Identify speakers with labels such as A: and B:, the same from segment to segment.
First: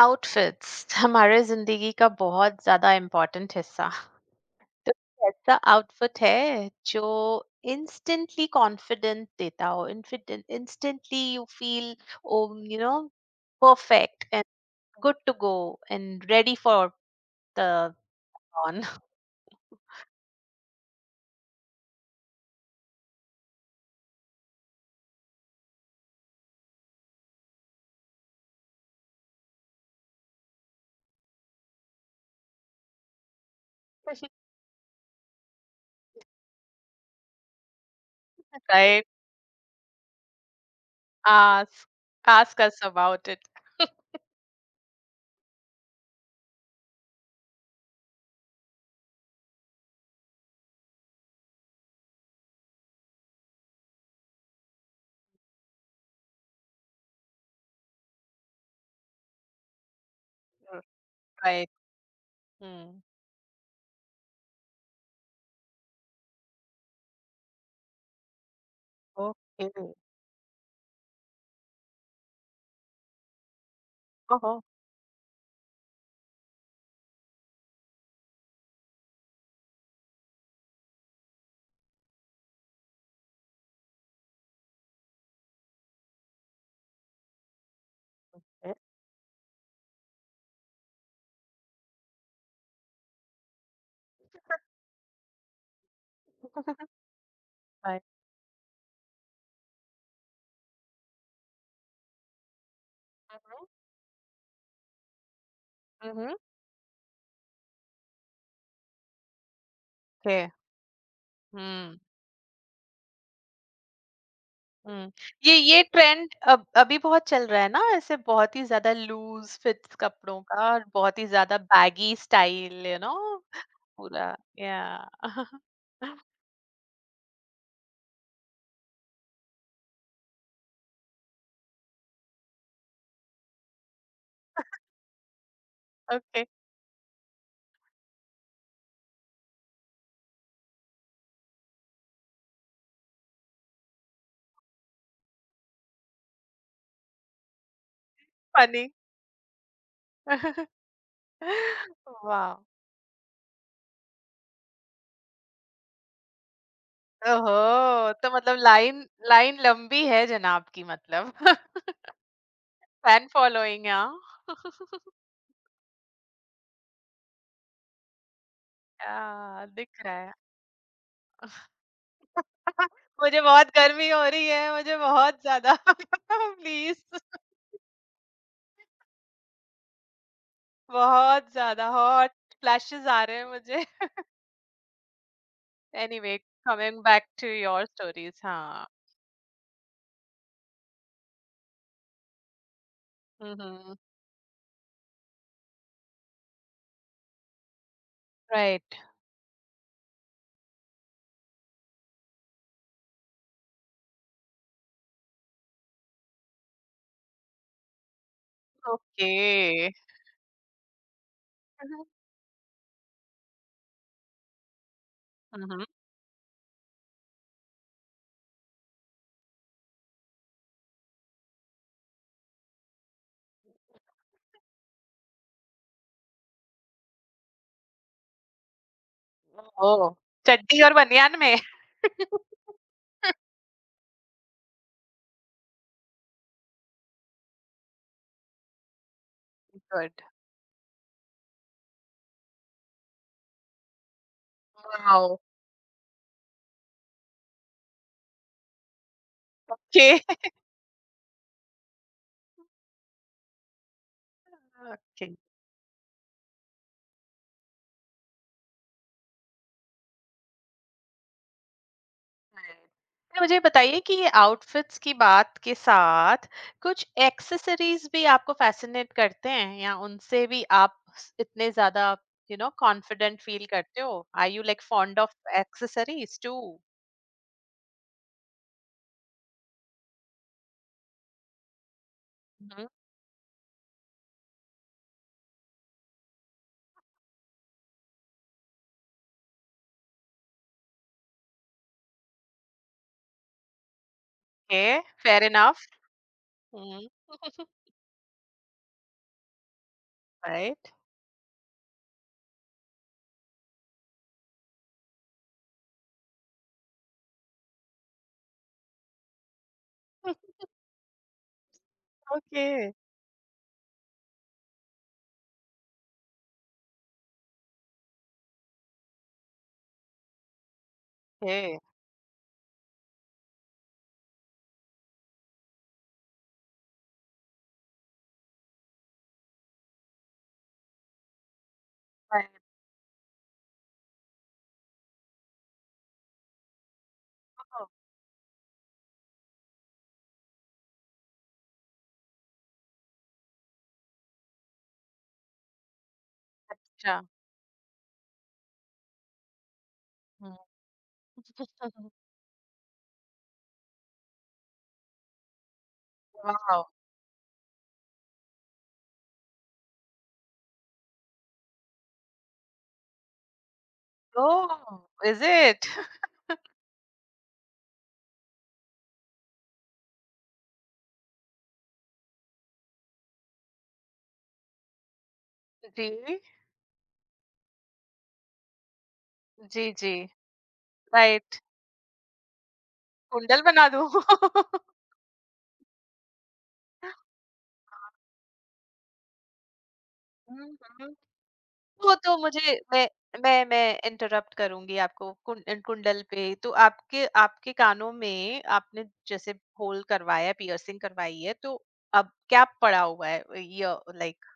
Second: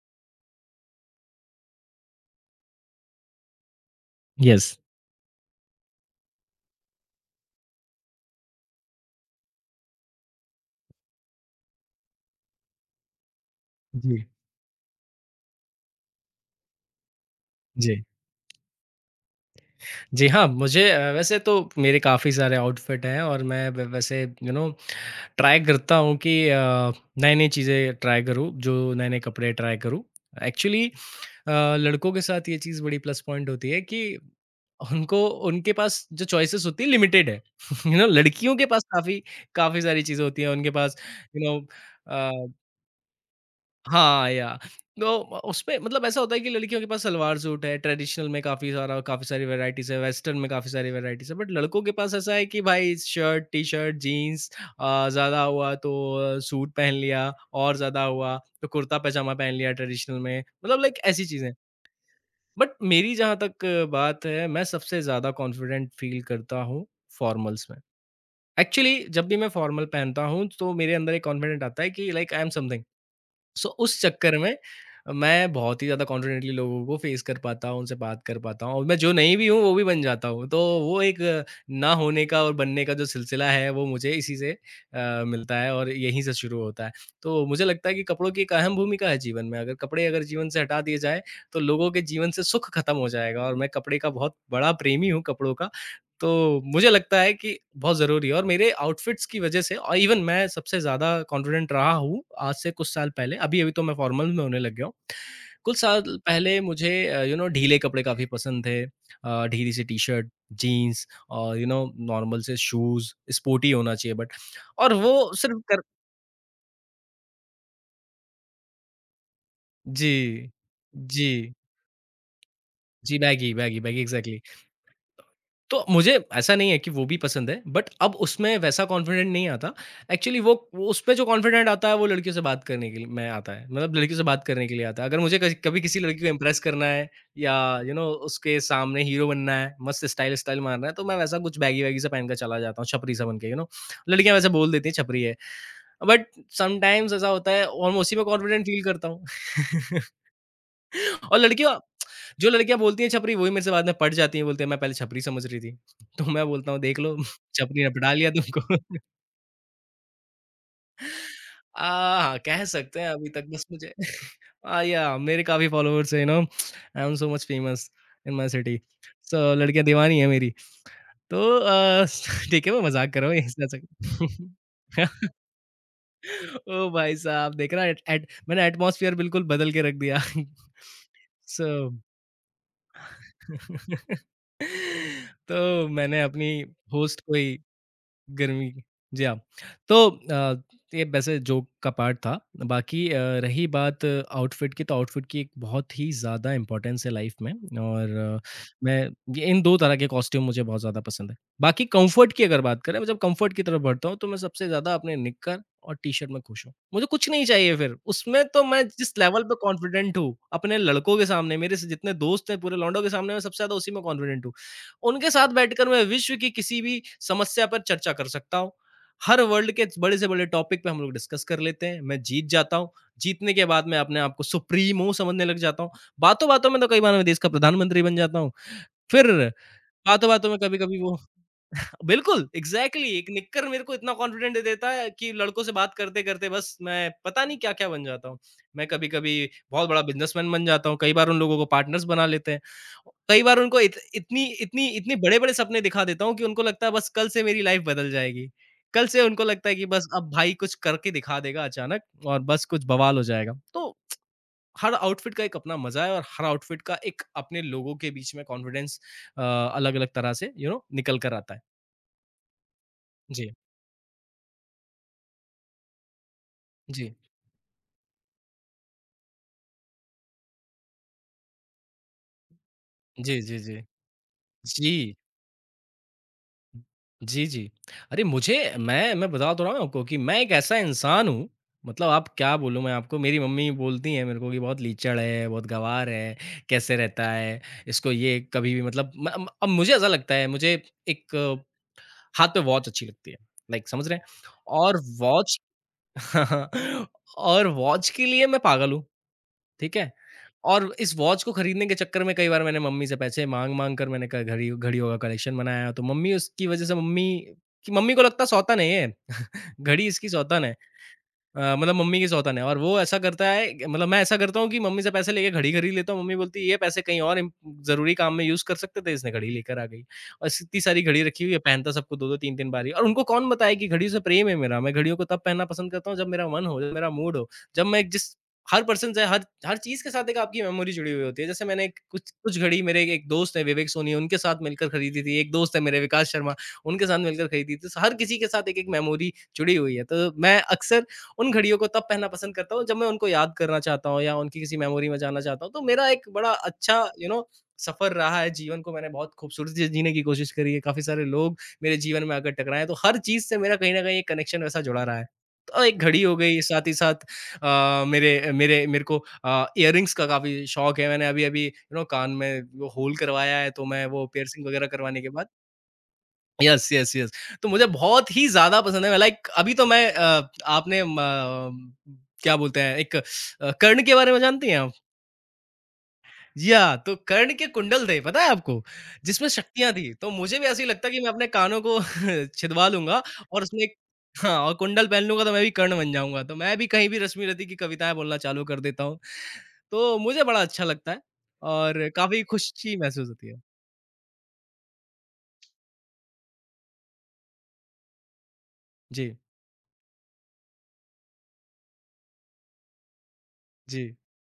A: Outfits, our life's a very important part.
B: Yes.
A: What outfit is that instantly confident? Instantly, you feel you know
B: जी।
A: perfect and good to go and ready for the
B: जी।
A: fun.
B: जी, हाँ, मुझे वैसे तो मेरे काफ़ी सारे आउटफिट हैं और मैं व वैसे यू नो ट्राई करता हूँ कि नई-नई चीज़ें ट्राई करूँ, जो नए-नए कपड़े ट्राई करूँ। एक्चुअली लड़कों के साथ ये चीज़ बड़ी प्लस पॉइंट होती है कि उनको उनके पास जो चॉइसेस होती है लिमिटेड है। यू नो लड़कियों के पास
A: Right?
B: काफ़ी काफ़ी सारी चीज़ें होती हैं, उनके पास you know
A: Ask
B: uh
A: ask us about it.
B: हाँ, या तो उसमें मतलब ऐसा होता है कि लड़कियों के पास सलवार सूट है, ट्रेडिशनल में काफ़ी सारी वैराइटीज़ है, वेस्टर्न में काफ़ी सारी वैराइटीज़ है, बट लड़कों के पास ऐसा है कि भाई शर्ट, टी-शर्ट, जीन्स ज़्यादा हुआ तो सूट पहन लिया और ज़्यादा हुआ तो कुर्ता-पैजामा पहन लिया ट्रेडिशनल में, मतलब लाइक ऐसी चीज़ें।
A: Right.
B: But
A: Hmm.
B: मेरी जहाँ तक बात है, मैं सबसे ज़्यादा कॉन्फिडेंट फ़ील करता हूँ फॉर्मल्स में। एक्चुअली जब भी मैं फॉर्मल
A: Okay.
B: पहनता हूँ, तो मेरे अंदर एक कॉन्फिडेंट आता है कि like I am something. So उस चक्कर में
A: Oh.
B: मैं बहुत ही ज़्यादा कॉन्फिडेंटली लोगों को फेस कर पाता हूँ, उनसे बात कर पाता हूँ और मैं जो नहीं भी हूँ, वो भी बन जाता हूँ। तो वो एक ना होने का और बनने का जो सिलसिला है, वो मुझे इसी से मिलता है और यहीं से शुरू होता है। तो मुझे लगता है कि कपड़ों की एक
A: Okay.
B: अहम भूमिका है जीवन में। अगर कपड़े अगर जीवन से हटा दिए जाएँ, तो लोगों के जीवन से सुख खत्म हो जाएगा और मैं कपड़े का बहुत बड़ा प्रेमी हूँ, कपड़ों का। तो मुझे लगता है कि बहुत
A: Right.
B: ज़रूरी है और मेरे आउटफिट्स की वज़ह से और इवन मैं सबसे ज़्यादा कॉन्फिडेंट रहा हूँ आज से कुछ साल पहले,
A: हुँ,
B: अभी-अभी तो मैं फ़ॉर्मल में होने लग गया हूँ। कुछ साल
A: हुँ, हुँ,
B: पहले मुझे यू नो ढीले कपड़े काफ़ी पसंद थे ढीली सी टी-शर्ट,
A: ओके,
B: जीन्स और यू नो
A: हुँ,
B: नॉर्मल से शूज़, स्पोर्टी होना चाहिए बट और
A: हुँ।
B: वो
A: ये
B: सिर्फ़ कर
A: ये ट्रेंड अब अभी बहुत चल रहा है ना, ऐसे बहुत ही ज़्यादा लूज़ फिट्स
B: जी।
A: कपड़ों का और बहुत ही
B: जी।
A: ज़्यादा बैगी स्टाइल
B: जी, बैगी बैगी बैगी,
A: पूरा
B: एग्ज़ैक्टली।
A: या
B: तो मुझे ऐसा नहीं है कि वो भी पसंद है, बट अब उसमें वैसा कॉन्फिडेंट नहीं आता। एक्चुअली वो उसमें जो कॉन्फिडेंट आता है वो लड़कियों से बात करने के लिए में आता है, मतलब लड़कियों से बात करने के लिए आता है। अगर मुझे कज कभी किसी लड़की को
A: ओके,
B: इम्प्रेस करना है या यू नो उसके सामने हीरो बनना है, मस्त स्टाइल-स्टाइल मारना है, तो मैं वैसा कुछ बैगी-वैगी सा पहन के चला जाता हूँ, छपरी सा बन के, यू नो। लड़कियाँ वैसे बोल देती हैं छपरी है, बट समटाइम्स ऐसा होता है और मैं उसी में कॉन्फिडेंट फील
A: फ़नी
B: करता हूँ।
A: वाओ!
B: और लड़कियाँ जो लड़कियाँ बोलती हैं छपरी वही मेरे से बाद में पट जाती हैं, बोलती हैं, "मैं पहले छपरी समझ रही थी।" तो मैं बोलता हूँ, "देख लो
A: ओहो!
B: छपरी ने पटा लिया
A: तो मतलब
B: तुमको।"
A: लाइन लाइन लंबी है जनाब की मतलब।
B: हाँ, कह सकते हैं
A: फैन
B: अभी तक बस
A: फॉलोइंग
B: मुझे
A: है हाँ?
B: या मेरे काफ़ी फ़ॉलोवर्स हैं, you know I am so much famous in my city. So
A: क्या
B: लड़कियाँ
A: दिख रहा
B: दीवानी है
A: है।
B: मेरी। तो ठीक है, मैं मज़ाक कर रहा हूँ,
A: मुझे
B: ये
A: बहुत
B: हँसना
A: गर्मी हो रही है, मुझे
B: चाहिए।
A: बहुत ज़्यादा
B: ओ भाई
A: प्लीज़।
B: साहब! देख रहा है एट एट मैंने एटमॉस्फियर बिल्कुल बदल के रख दिया।
A: बहुत
B: सो
A: ज़्यादा हॉट फ्लैशेज़ आ रहे हैं मुझे।
B: तो मैंने
A: एनीवे,
B: अपनी
A: कमिंग
B: होस्ट
A: बैक
B: को
A: टू
B: ही
A: योर स्टोरीज़
B: गर्मी की।
A: हाँ।
B: जी हाँ, तो ये वैसे जोक का पार्ट था। बाकी
A: हुँ,
B: रही
A: हुँ।
B: बात आउटफिट की, तो आउटफिट की एक बहुत ही ज़्यादा इम्पोर्टेंस है लाइफ में और
A: राइट,
B: मैं ये इन 2 तरह के कॉस्ट्यूम मुझे बहुत ज़्यादा पसंद है। बाकी कम्फ़र्ट की अगर बात करें, मैं जब कम्फ़र्ट की तरफ बढ़ता हूँ, तो मैं सबसे ज़्यादा अपने निक्कर और टी-शर्ट में खुश हूँ। मुझे कुछ नहीं चाहिए फिर, उसमें तो मैं जिस
A: ओके।
B: लेवल पे कॉन्फिडेंट हूँ, अपने लड़कों के सामने, मेरे से
A: हुँ,
B: जितने
A: हुँ।
B: दोस्त हैं पूरे लौंडों के सामने, मैं सबसे ज़्यादा उसी में कॉन्फिडेंट हूँ। उनके साथ
A: हुँ, हुँ।
B: बैठकर मैं विश्व की किसी भी समस्या पर चर्चा कर सकता हूँ। हर वर्ल्ड के बड़े से बड़े टॉपिक पे हम लोग डिस्कस कर लेते हैं। मैं जीत जाता हूँ। जीतने के बाद मैं अपने आप को सुप्रीमो समझने लग जाता हूँ। बातों-बातों में तो कई बार मैं देश का प्रधानमंत्री बन जाता हूँ। फिर
A: ओह!
B: बातों-बातों में
A: चड्डी और
B: कभी-कभी वो
A: बनियान में?
B: बिल्कुल, एग्ज़ैक्टली एक निक्कर मेरे को इतना कॉन्फिडेंट दे देता है कि लड़कों से बात करते-करते बस मैं पता नहीं क्या-क्या बन जाता हूँ। मैं कभी-कभी बहुत बड़ा
A: गुड,
B: बिज़नेसमैन बन जाता हूँ, कई बार उन लोगों को पार्टनर्स बना लेते हैं। कई बार उनको इत इतनी इतनी इतने
A: वाओ!
B: बड़े-बड़े सपने दिखा देता हूँ कि उनको लगता है बस कल से मेरी लाइफ़ बदल जाएगी। कल से उनको लगता है कि बस
A: ओके,
B: अब भाई कुछ करके दिखा देगा अचानक और बस कुछ बवाल हो जाएगा। तो हर
A: ओके,
B: आउटफिट का एक अपना मज़ा है और हर आउटफिट का एक अपने लोगों के बीच में कॉन्फिडेंस अलग-अलग तरह से यू you नो know, निकल कर आता है।
A: नाइस। तो
B: जी।
A: मुझे बताइए कि ये आउटफिट्स की बात के साथ कुछ
B: जी।
A: एक्सेसरीज़ भी आपको फ़ैसिनेट करते हैं या उनसे भी आप स इतने ज़्यादा
B: जी,
A: कॉन्फिडेंट
B: जी,
A: फ़ील
B: जी।
A: करते हो? आर यू लाइक
B: जी।
A: Fond of accessories too?
B: जी, जी। अरे मुझे मैं बता तो रहा हूँ आपको कि मैं एक ऐसा इंसान हूँ, मतलब आप क्या बोलूँ
A: Mhm.
B: मैं आपको, मेरी मम्मी बोलती हैं मेरे को कि बहुत लीचड़ है, बहुत गँवार है, कैसे रहता है, इसको ये कभी भी मतलब म म अब मुझे ऐसा लगता है, मुझे एक हाथ पे वॉच अच्छी लगती है, लाइक समझ रहे हैं? और
A: Okay, fair
B: watch
A: enough. Mhm.
B: और वॉच के लिए मैं पागल हूँ। ठीक है?
A: Right.
B: और इस वॉच को खरीदने के चक्कर में कई बार मैंने मम्मी से पैसे माँग-माँग कर मैंने क घड़ी घड़ियों का कलेक्शन बनाया, तो मम्मी उसकी वज़ह से मम्मी कि मम्मी को लगता सौतन है ये, घड़ी इसकी सौतन है। मतलब मम्मी के सौतन है और
A: Okay.
B: वो ऐसा करता है मतलब मैं ऐसा करता हूँ कि मम्मी से पैसे लेके घड़ी खरीद लेता हूँ, मम्मी बोलती है ये पैसे कहीं और इम ज़रूरी काम में यूज़ कर सकते थे, इसने घड़ी लेकर आ गई। और इस इतनी सारी घड़ी रखी हुई है,
A: Okay.
B: पहनता सबको 2-2 3-3 बार ही और उनको कौन बताए कि घड़ियों से प्रेम है मेरा, मैं घड़ियों को तब पहनना पसंद करता हूँ जब मेरा मन हो, जब मेरा मूड हो, जब मैं जिस हर पर्सन से हर हर चीज़ के साथ एक आपकी मेमोरी जुड़ी हुई होती है। जैसे मैंने एक कुछ
A: Right.
B: कुछ घड़ी मेरे एक एक दोस्त है विवेक सोनी उनके साथ मिलकर खरीदी थी, एक दोस्त है मेरे विकास शर्मा उनके साथ मिलकर खरीदी थी।
A: Oh,
B: तो हर किसी के साथ एक-एक मेमोरी जुड़ी हुई है। तो मैं अक्सर उन घड़ियों को तब पहनना पसंद करता हूँ जब मैं उनको याद करना चाहता हूँ या उनकी किसी मेमोरी में जाना चाहता हूँ। तो मेरा एक बड़ा अच्छा
A: अच्छा.
B: यू नो सफ़र रहा है, जीवन को मैंने बहुत खूबसूरती से जीने की कोशिश
A: Mhm.
B: करी है, काफ़ी सारे लोग मेरे जीवन में आकर टकराए हैं, तो हर चीज़ से मेरा कहीं न कहीं एक कनेक्शन वैसा जुड़ा रहा है। तो एक घड़ी हो गई, साथ
A: Wow.
B: ही साथ मेरे मेरे मेरे को इयररिंग्स का काफ़ी शौक है। मैंने अभी-अभी यू नो कान में वो होल करवाया है, तो मैं वो पियर्सिंग वगैरह
A: Oh,
B: करवाने के
A: is
B: बाद
A: it?
B: Yes, yes, yes. तो मुझे बहुत ही ज़्यादा पसंद है, मैं लाइक अभी तो मैं आपने क्या बोलते हैं एक कर्ण के बारे में जानती हैं आप?
A: जी,
B: जी हाँ, तो कर्ण के कुंडल थे, पता है आपको? जिसमें शक्तियाँ
A: जी,
B: थी,
A: जी.
B: तो मुझे भी ऐसे ही लगता है कि मैं अपने
A: Right.
B: कानों को छिदवा लूँगा और
A: कुंडल
B: उसमें
A: बना
B: एक
A: दूँ?
B: हाँ, और कुंडल पहन लूँगा तो मैं भी कर्ण बन जाऊँगा, तो मैं भी कहीं भी रश्मि रति की
A: हुँ, हुँ।
B: कविताएँ बोलना चालू कर देता हूँ, तो मुझे बड़ा अच्छा लगता है और
A: वो तो
B: काफ़ी
A: मुझे
B: खुशी
A: मैं
B: महसूस होती है।
A: मैं इंटरप्ट करूँगी आपको कुन कुंडल पे। तो आपके आपके कानों में आपने
B: जी,
A: जैसे होल करवाया, पियर्सिंग करवाई है, तो अब क्या पड़ा हुआ है? य
B: जी।
A: लाइक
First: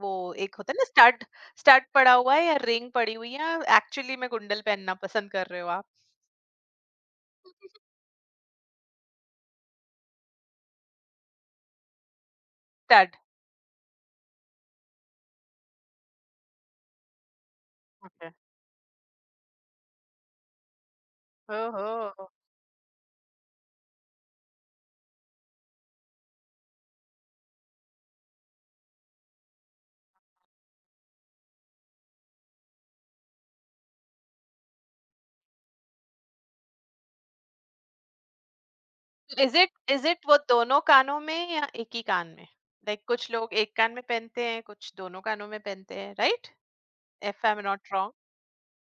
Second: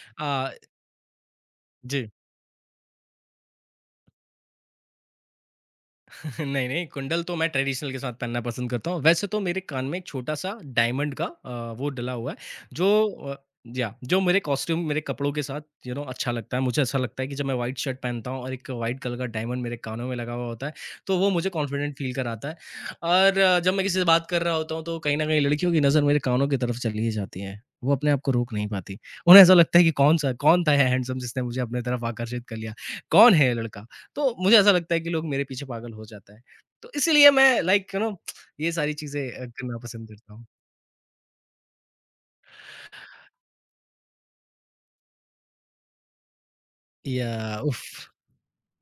A: वो
B: अ,
A: एक होता है ना स्टार्ट स्टार्ट
B: जी।
A: पड़ा हुआ है या रिंग पड़ी हुई है, एक्चुअली में कुंडल पहनना पसंद कर रहे हो आप?
B: नहीं, नहीं कुंडल तो मैं ट्रेडिशनल के साथ पहनना पसंद करता हूँ। वैसे तो मेरे कान में एक छोटा-सा डायमंड का वो डला हुआ है जो
A: स्टार्ट
B: या जो मेरे कॉस्ट्यूम मेरे कपड़ों के साथ यू नो अच्छा लगता है। मुझे ऐसा लगता है कि जब मैं व्हाइट शर्ट
A: ओके,
B: पहनता हूँ और एक व्हाइट कलर का डायमंड मेरे कानों में लगा हुआ होता है, तो वो मुझे
A: ओहो,
B: कॉन्फिडेंट फ़ील कराता है। और जब मैं किसी से बात कर रहा होता हूँ, तो कहीं न कहीं लड़कियों की नज़र मेरे कानों की तरफ चली ही जाती है। वो अपने आप को रोक नहीं पाती। उन्हें ऐसा लगता है कि कौन-सा कौन था ये हैंडसम जिसने मुझे अपनी तरफ आकर्षित कर लिया? कौन है ये लड़का? तो मुझे ऐसा लगता है कि लोग मेरे पीछे पागल हो जाता है। तो इसीलिए मैं लाइक यू नो ये सारी चीज़ें
A: इज इट
B: करना
A: इज
B: पसंद
A: इट
B: करता
A: वो
B: हूँ।
A: दोनों कानों में या एक ही कान में? लाइक कुछ लोग एक कान में पहनते हैं, कुछ दोनों कानों में पहनते हैं, राइट, इफ आई एम
B: या उफ़!
A: Not wrong.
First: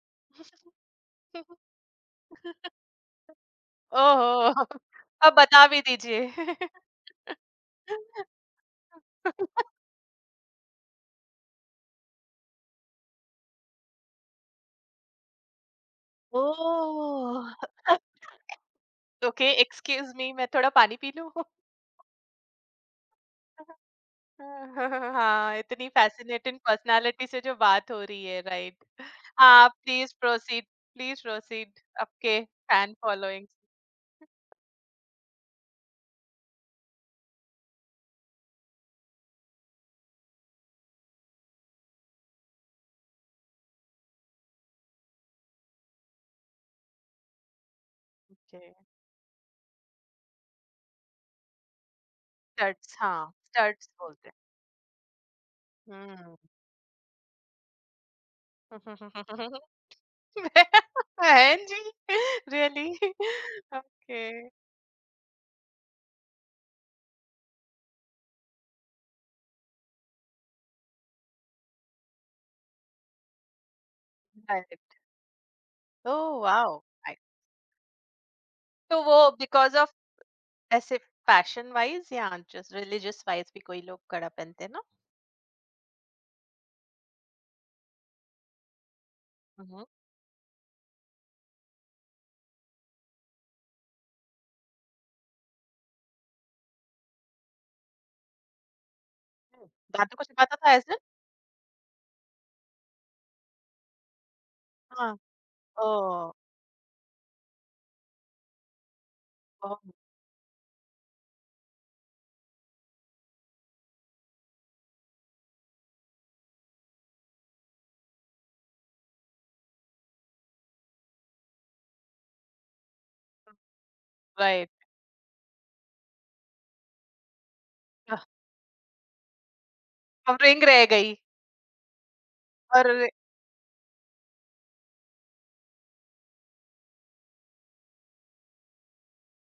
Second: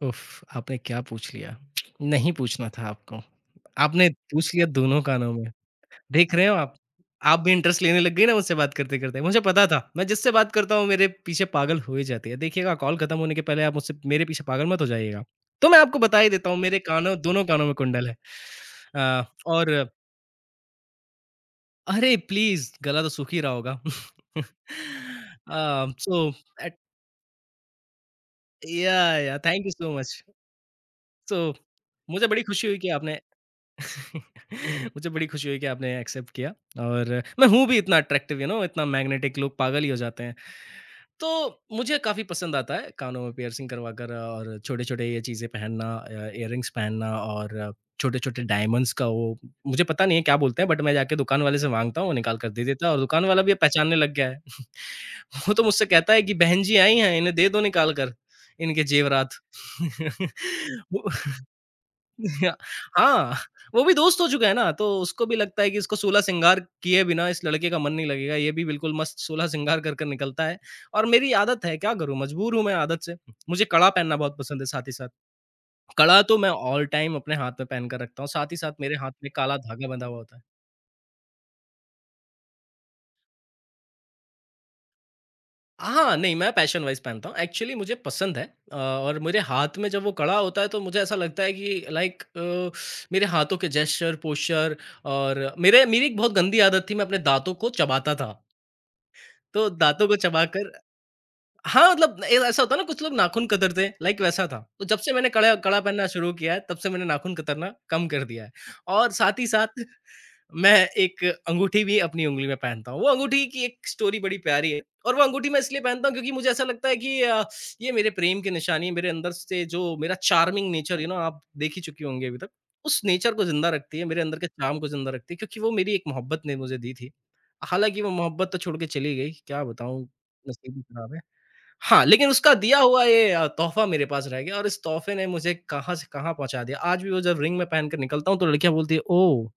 B: उफ़! आपने क्या पूछ लिया? नहीं पूछना था आपको। आपने पूछ
A: ओहो,
B: लिया दोनों कानों
A: अब
B: में।
A: बता भी
B: देख रहे हो
A: दीजिए।
B: आप? आप भी इंटरेस्ट लेने लग गई ना मुझसे बात करते-करते। मुझे पता था, मैं जिससे बात करता हूँ मेरे पीछे पागल हो ही जाती है। देखिएगा कॉल खत्म होने के पहले आप मुझसे मेरे पीछे पागल मत हो जाइएगा। तो मैं आपको बता ही देता हूँ मेरे कानों दोनों
A: ओह,
B: कानों में कुंडल है।
A: ओके,
B: और
A: एक्सक्यूज मी, मैं थोड़ा पानी पी लूं।
B: अरे प्लीज़! गला तो सूख ही रहा होगा।
A: हाँ, इतनी
B: सो
A: फ़ैसिनेटिंग
B: एट
A: पर्सनैलिटी से जो बात हो रही है, राइट।
B: या थैंक
A: हाँ,
B: you so much.
A: Please proceed, please
B: so
A: proceed
B: मुझे
A: आपके
B: बड़ी खुशी हुई कि
A: फैन
B: आपने
A: फ़ॉलोइंग्स
B: मुझे बड़ी खुशी हुई कि आपने एक्सेप्ट किया और मैं हूँ भी इतना अट्रैक्टिव यू नो इतना मैग्नेटिक लोग पागल ही हो जाते हैं। तो मुझे काफ़ी पसंद आता है कानों में पियर्सिंग करवाकर और छोटे-छोटे ये चीज़ें पहनना इयररिंग्स पहनना और छोटे-छोटे
A: के
B: डायमंड्स का वो मुझे पता नहीं है क्या बोलते हैं बट मैं जाके दुकान वाले से माँगता हूँ, वो निकाल कर दे देता है
A: स्टड्स
B: और दुकान
A: हाँ,
B: वाला भी अब
A: स्टड्स
B: पहचानने लग
A: बोलते
B: गया
A: हैं।
B: है। वो तो मुझसे कहता है कि
A: हुँ।
B: बहन जी आई हैं, इन्हें दे दो निकाल कर, इनके जेवरात। वो
A: बहन जी,
B: या-
A: रियली?
B: हाँ, वो भी दोस्त हो
A: ओके,
B: चुका है ना, तो उसको भी लगता है कि इसको सूला श्रृंगार किए बिना इस लड़के का मन नहीं लगेगा। ये भी बिल्कुल मस्त सूला श्रृंगार कर कर निकलता है और मेरी आदत है, क्या करूँ? मजबूर हूँ मैं आदत से। मुझे कड़ा पहनना बहुत पसंद है
A: राइट।
B: साथ ही साथ। कड़ा तो
A: ओह
B: मैं
A: वाओ!
B: All time
A: nice.
B: अपने हाथ में पहन कर रखता हूँ, साथ ही साथ मेरे
A: तो
B: हाथ
A: वो
B: में काला
A: बिकॉज़
B: धागा
A: ऑफ़
B: बंधा हुआ होता है।
A: ऐसे फ़ैशन वाइज़ या जस्ट रिलिजियस वाइज़ भी कोई लोग कड़ा पहनते हैं ना?
B: हाँ, नहीं मैं पैशन वाइज़ पहनता हूँ। एक्चुअली मुझे पसंद है। और मेरे
A: हुँ,
B: हाथ
A: हुँ।
B: में जब वो कड़ा होता है तो मुझे ऐसा लगता है कि लाइक मेरे हाथों के जेस्चर, पोस्चर और मेरे मेरी एक बहुत गंदी आदत थी मैं अपने दाँतों को चबाता था। तो दाँतों को
A: दादू को सिखाता
B: चबाकर
A: था ऐसे?
B: हाँ, मतलब ए ऐसा होता है ना कुछ लोग नाख़ून कतरते हैं, लाइक वैसा था। तो जब से
A: हाँ,
B: मैंने कड़ा कड़ा पहनना शुरू
A: ओह!
B: किया है तब से मैंने नाख़ून कतरना कम कर दिया है और साथ ही साथ मैं एक अंगूठी भी अपनी उँगली में पहनता हूँ। वो अंगूठी की एक स्टोरी बड़ी प्यारी है और वो अंगूठी मैं इसलिए पहनता हूँ क्योंकि मुझे ऐसा लगता है कि ये मेरे प्रेम की निशानी है, मेरे अंदर से जो मेरा चार्मिंग नेचर यू नो आप देख ही चुके होंगे अभी तक, उस नेचर को ज़िंदा रखती है, मेरे अंदर के
A: राइट,
B: चार्म को ज़िंदा रखती है क्योंकि वो मेरी एक मोहब्बत ने मुझे दी थी। हालाँकि वो
A: अ,
B: मोहब्बत तो छोड़ के चली गई, क्या बताऊँ
A: कवरिंग
B: नसीब ही
A: रह
B: ख़राब
A: गई
B: है। हाँ, लेकिन उसका दिया
A: और
B: हुआ ये तोहफ़ा मेरे पास रह गया और इस तोहफ़े ने मुझे कहाँ से कहाँ पहुँचा दिया। आज भी वो जब रिंग में पहन कर निकलता हूँ तो लड़कियाँ बोलती हैं, "ओह!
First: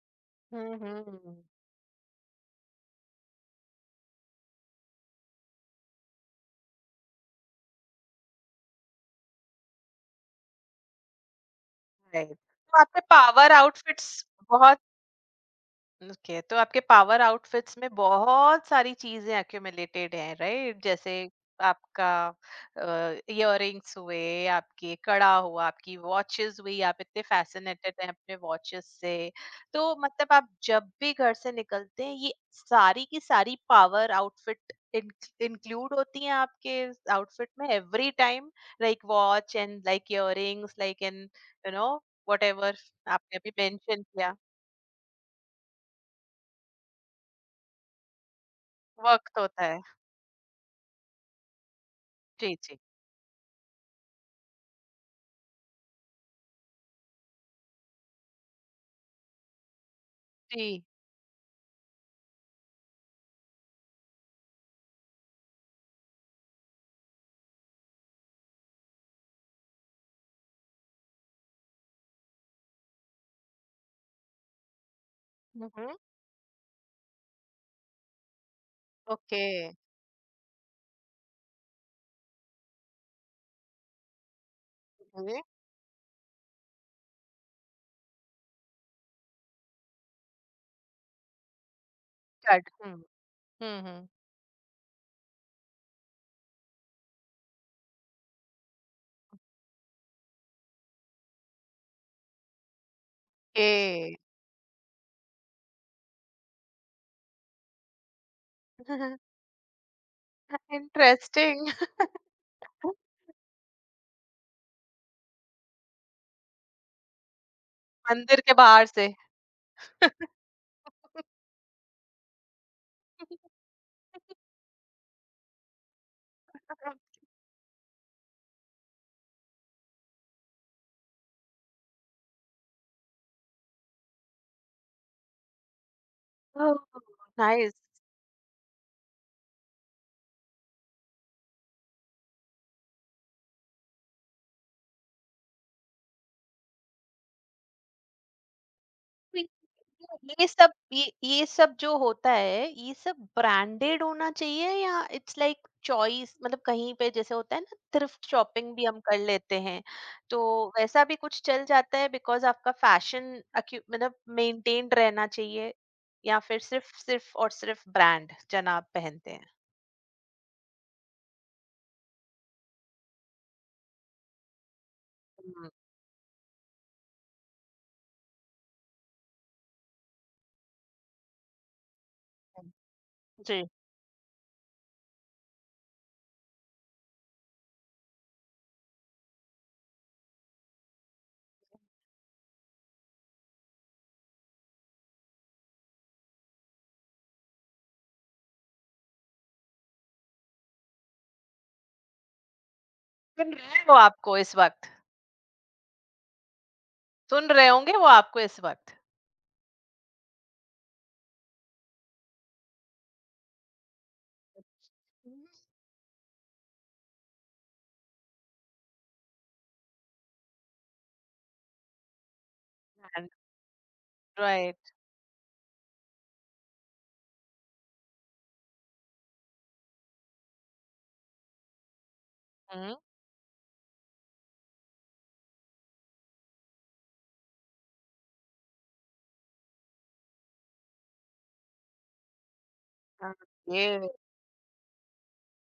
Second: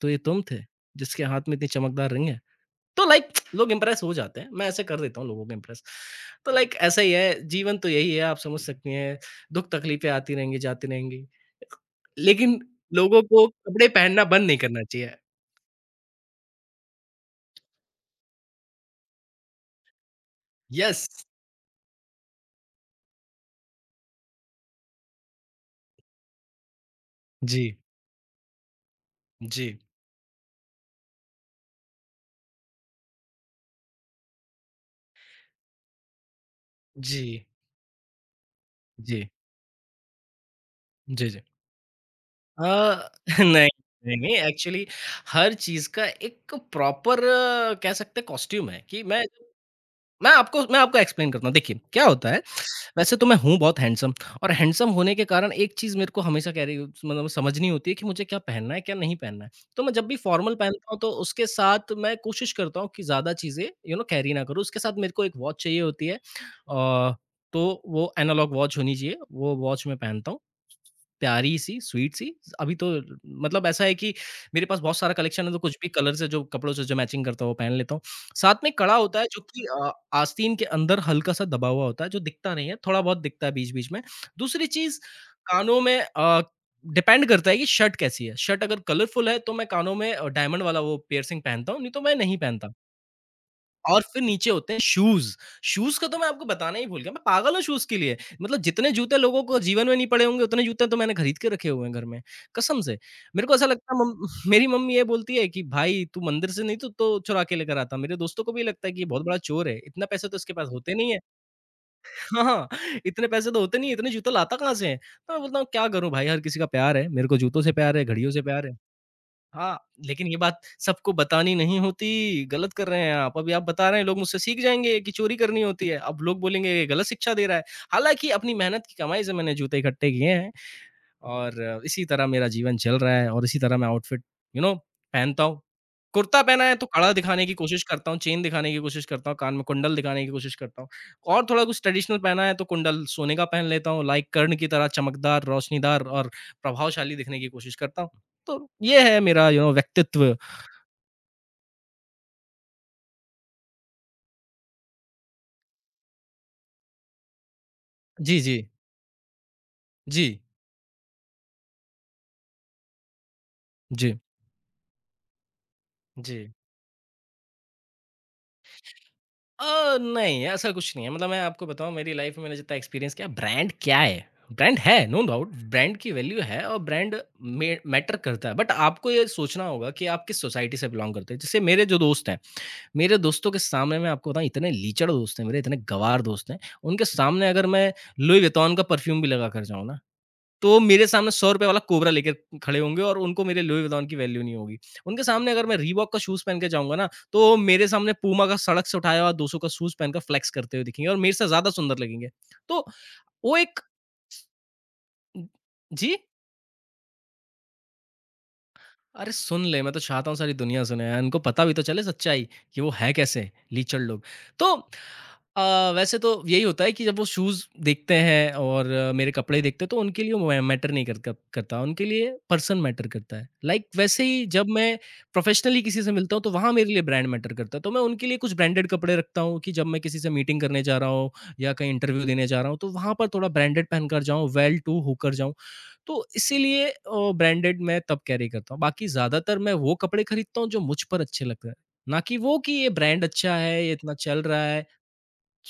B: तो ये तुम थे?
A: हुँ, हुँ,
B: जिसके हाथ
A: हुँ,
B: में इतनी चमकदार रिंग है?" तो लाइक लोग इम्प्रेस हो जाते हैं। मैं ऐसे कर देता हूँ लोगों को इम्प्रेस। तो लाइक ऐसा ही है, जीवन तो यही है, आप समझ सकती हैं। दुःख-तकलीफ़ें आती रहेंगी, जाती रहेंगी।
A: राइट,
B: लेकिन
A: तो आपके
B: लोगों को
A: पावर
B: कपड़े
A: आउटफिट्स
B: पहनना बंद नहीं
A: बहुत
B: करना चाहिए।
A: ओके, तो आपके पावर आउटफिट्स में बहुत सारी चीजें एक्यूमुलेटेड हैं, राइट,
B: यस।
A: जैसे आपका इयररिंग्स हुए, आपके कड़ा हुआ, आपकी वॉचेस हुई, आप इतने
B: जी,
A: फैसिनेटेड हैं अपने वॉचेस से,
B: जी,
A: तो मतलब आप जब भी घर से निकलते हैं, ये सारी की सारी पावर आउटफिट इंक्लूड होती हैं आपके
B: जी,
A: आउटफिट में एवरी टाइम, लाइक
B: जी,
A: watch and like earrings like an
B: जी, जी।
A: यू नो व्हाटएवर
B: अ,
A: आपने अभी
B: नहीं,
A: मेंशन
B: नहीं,
A: किया,
B: नहीं एक्चुअली हर चीज़ का एक प्रॉपर कह सकते हैं कॉस्ट्यूम है कि मैं
A: वक्त होता है।
B: मैं आपको एक्सप्लेन करता हूँ। देखिए, क्या होता है,
A: जी, जी,
B: वैसे तो मैं हूँ बहुत हैंडसम और हैंडसम होने के कारण एक चीज़ मेरे को हमेशा कह रही मतलब समझनी होती है कि मुझे क्या पहनना है, क्या नहीं पहनना है। तो मैं जब भी फॉर्मल
A: जी।
B: पहनता हूँ, तो उसके साथ मैं कोशिश करता हूँ कि ज़्यादा चीज़ें यू नो कैरी ना करूँ। उसके साथ मेरे को एक वॉच चाहिए होती है। अ, तो वो एनालॉग वॉच होनी चाहिए, वो वॉच मैं पहनता हूँ। प्यारी-सी, स्वीट-सी अभी तो मतलब ऐसा है कि मेरे पास बहुत सारा कलेक्शन है तो
A: हुँ,
B: कुछ भी
A: हुँ,
B: कलर से जो कपड़ों से जो मैचिंग करता है वो पहन लेता हूँ। साथ में कड़ा होता है
A: ओके,
B: जो कि आस्तीन के अंदर हल्का-सा दबा हुआ होता है जो दिखता नहीं है, थोड़ा बहुत दिखता है बीच-बीच में। दूसरी चीज़
A: ओके,
B: कानों में डिपेंड करता है कि शर्ट कैसी है, शर्ट अगर कलरफुल है तो मैं कानों में डायमंड वाला वो पियर्सिंग पहनता हूँ, नहीं तो मैं नहीं
A: कट
B: पहनता।
A: हुँ, हुँ,
B: और
A: हुँ,
B: फिर नीचे होते हैं शूज़। शूज़ का तो मैं आपको बताना ही भूल गया, मैं पागल हूँ शूज़ के लिए। मतलब जितने जूते लोगों को जीवन में नहीं पड़े होंगे, उतने जूते तो मैंने खरीद के रखे हुए हैं घर में, कसम से। मेरे को ऐसा
A: ओके।
B: लगता है मम मेरी मम्मी ये बोलती है कि भाई तू मंदिर से नहीं तो चुरा के लेकर आता। मेरे दोस्तों को भी ये लगता है कि ये बहुत बड़ा चोर है, इतना पैसे तो इसके पास होते नहीं है।
A: इंटरेस्टिंग।
B: हाँ, हाँ, इतने पैसे तो होते नहीं है, इतने जूते लाता कहाँ से है? तो मैं बोलता हूँ क्या करूँ भाई, हर किसी का प्यार है, मेरे को जूतों से प्यार है, घड़ियों
A: मंदिर
B: से
A: के
B: प्यार है।
A: बाहर से।
B: हाँ, लेकिन ये बात सबको बतानी नहीं होती, गलत कर रहे हैं आप। अभी आप बता रहे हैं, लोग मुझसे सीख जाएँगे कि चोरी करनी होती है। अब लोग बोलेंगे ये गलत शिक्षा दे रहा है। हालाँकि अपनी मेहनत की कमाई से मैंने जूते इकट्ठे किए हैं। और इसी तरह मेरा जीवन चल रहा है और इसी तरह मैं आउटफिट यू नो पहनता हूँ। कुर्ता पहना है तो
A: ओह!
B: कड़ा दिखाने की
A: नाइस।
B: कोशिश करता हूँ, चेन दिखाने की कोशिश करता हूँ, कान में कुंडल दिखाने की कोशिश करता हूँ और थोड़ा कुछ ट्रेडिशनल पहना है तो कुंडल सोने का पहन लेता हूँ, लाइक कर्ण की तरह चमकदार, रोशनीदार और प्रभावशाली दिखने की कोशिश करता हूँ। तो ये है
A: ये
B: मेरा यू नो व्यक्तित्व।
A: ये सब जो होता है, ये सब ब्रांडेड होना चाहिए या इट्स लाइक चॉइस, मतलब कहीं पे जैसे होता है ना थ्रिफ्ट
B: जी, जी।
A: शॉपिंग भी हम कर लेते हैं,
B: जी।
A: तो वैसा भी कुछ चल जाता है, बिकॉज आपका फैशन मतलब
B: जी।
A: मेंटेन्ड रहना चाहिए
B: जी।
A: या फिर सिर्फ सिर्फ और सिर्फ ब्रांड जनाब पहनते हैं?
B: नहीं, ऐसा कुछ नहीं है। मतलब मैं आपको बताऊँ मेरी लाइफ़ में मैंने जितना एक्सपीरियंस किया ब्रांड क्या है? ब्रांड है, नो डाउट
A: हम्म,
B: ब्रांड की वैल्यू है और ब्रांड में मैटर करता है। बट आपको ये सोचना होगा कि आप किस सोसाइटी से बिलॉन्ग करते हैं। जैसे मेरे जो दोस्त हैं,
A: हम्म।
B: मेरे दोस्तों के
A: जी
B: सामने मैं आपको बताऊँ इतने लीचड़ दोस्त हैं मेरे, इतने गँवार दोस्त हैं, उनके सामने अगर मैं लुई वितौन का परफ्यूम भी लगा कर जाऊँ ना तो मेरे सामने ₹100 वाला कोबरा लेके खड़े होंगे और उनको मेरे लुई वुइटन की वैल्यू नहीं होगी। उनके सामने अगर मैं रीबॉक का शूज़ पहन के जाऊँगा ना, तो मेरे सामने पूमा का सड़क से उठाया हुआ 200 का शूज़ पहनकर फ्लेक्स करते हुए दिखेंगे और मेरे से ज़्यादा सुंदर लगेंगे। तो
A: सुन
B: वो
A: रहे
B: एक
A: हैं वो आपको इस वक्त,
B: जी?
A: सुन रहे होंगे वो आपको इस वक्त,
B: अरे सुन ले, मैं तो चाहता हूँ सारी दुनिया सुने यार, इनको पता भी तो चले सच्चाई कि वो है कैसे लीचड़ लोग। तो वैसे तो यही होता है कि जब वो शूज़ देखते हैं और मेरे कपड़े देखते हैं तो उनके लिए वो मैटर नहीं कर कर, करता, उनके लिए पर्सन मैटर करता है। लाइक वैसे ही जब
A: राइट?
B: मैं प्रोफेशनली किसी से मिलता हूँ तो वहाँ मेरे लिए ब्रांड मैटर करता है, तो मैं उनके लिए कुछ ब्रांडेड कपड़े रखता हूँ कि जब मैं किसी से मीटिंग करने जा रहा हूँ या कहीं इंटरव्यू देने जा रहा हूँ तो वहाँ पर थोड़ा ब्रांडेड पहनकर जाऊँ, वेल टू होकर जाऊँ। तो इसीलिए ब्रांडेड मैं तब कैरी करता हूँ। बाकी ज़्यादातर मैं वो कपड़े खरीदता हूँ जो मुझ पर अच्छे लगते हैं। ना कि वो कि ये ब्रांड अच्छा है, ये
A: हम्म।
B: इतना चल रहा है।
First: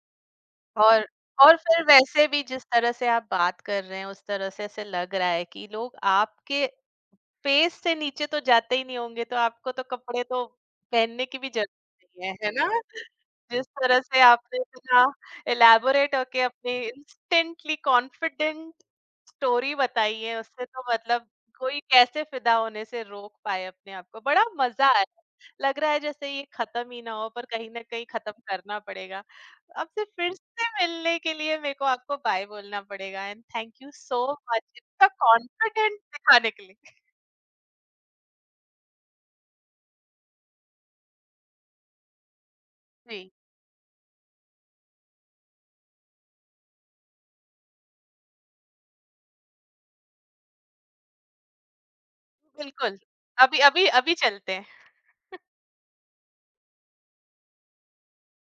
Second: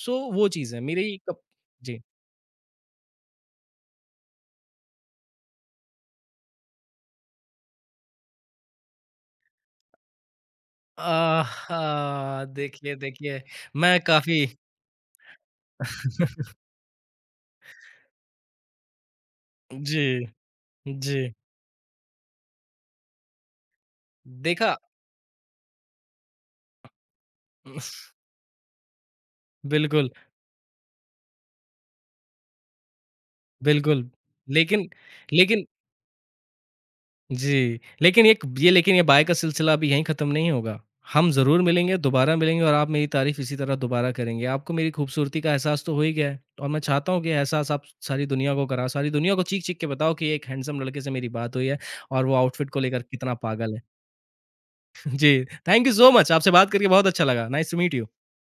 B: सो वो चीज़ है
A: और
B: मेरी कप
A: और फिर
B: जी।
A: वैसे भी जिस तरह से आप बात कर रहे हैं, उस तरह से ऐसे लग रहा है कि लोग आपके पेट से नीचे तो जाते ही नहीं होंगे, तो आपको तो कपड़े तो पहनने की भी ज़रूरत नहीं है,
B: आहा!
A: है ना?
B: देखिए, देखिए
A: जिस
B: मैं
A: तरह से
B: काफ़ी
A: आपने इतना इलैबोरेट होके अपनी इंस्टेंटली कॉन्फिडेंट स्टोरी
B: जी,
A: बताई है, उससे तो
B: जी।
A: मतलब कोई कैसे फ़िदा होने से रोक पाए अपने आप को। बड़ा
B: देखा
A: मज़ा आया, लग रहा है जैसे ये खत्म ही ना हो पर कहीं न कहीं खत्म करना पड़ेगा। आपसे
B: बिल्कुल,
A: फिर से मिलने के लिए मेरे को आपको बाय बोलना पड़ेगा एंड थैंक यू
B: बिल्कुल।
A: सो मच
B: लेकिन
A: इतना
B: लेकिन
A: कॉन्फिडेंट दिखाने के लिए।
B: जी, लेकिन एक ये लेकिन ये बाय का सिलसिला अभी यहीं ख़त्म नहीं होगा। हम ज़रूर मिलेंगे, दोबारा मिलेंगे और आप मेरी
A: जी।
B: तारीफ़ इसी तरह दोबारा करेंगे। आपको मेरी खूबसूरती का एहसास तो हो ही गया है और मैं चाहता हूँ कि एहसास आप सारी दुनिया को कराओ, सारी दुनिया को चीख-चीख के बताओ कि एक हैंडसम लड़के से मेरी बात हुई है और वो आउटफिट को
A: बिल्कुल,
B: लेकर कितना
A: अभी
B: पागल है।
A: अभी अभी चलते हैं।
B: जी, थैंक यू सो मच आपसे बात करके बहुत अच्छा लगा। Nice to meet you.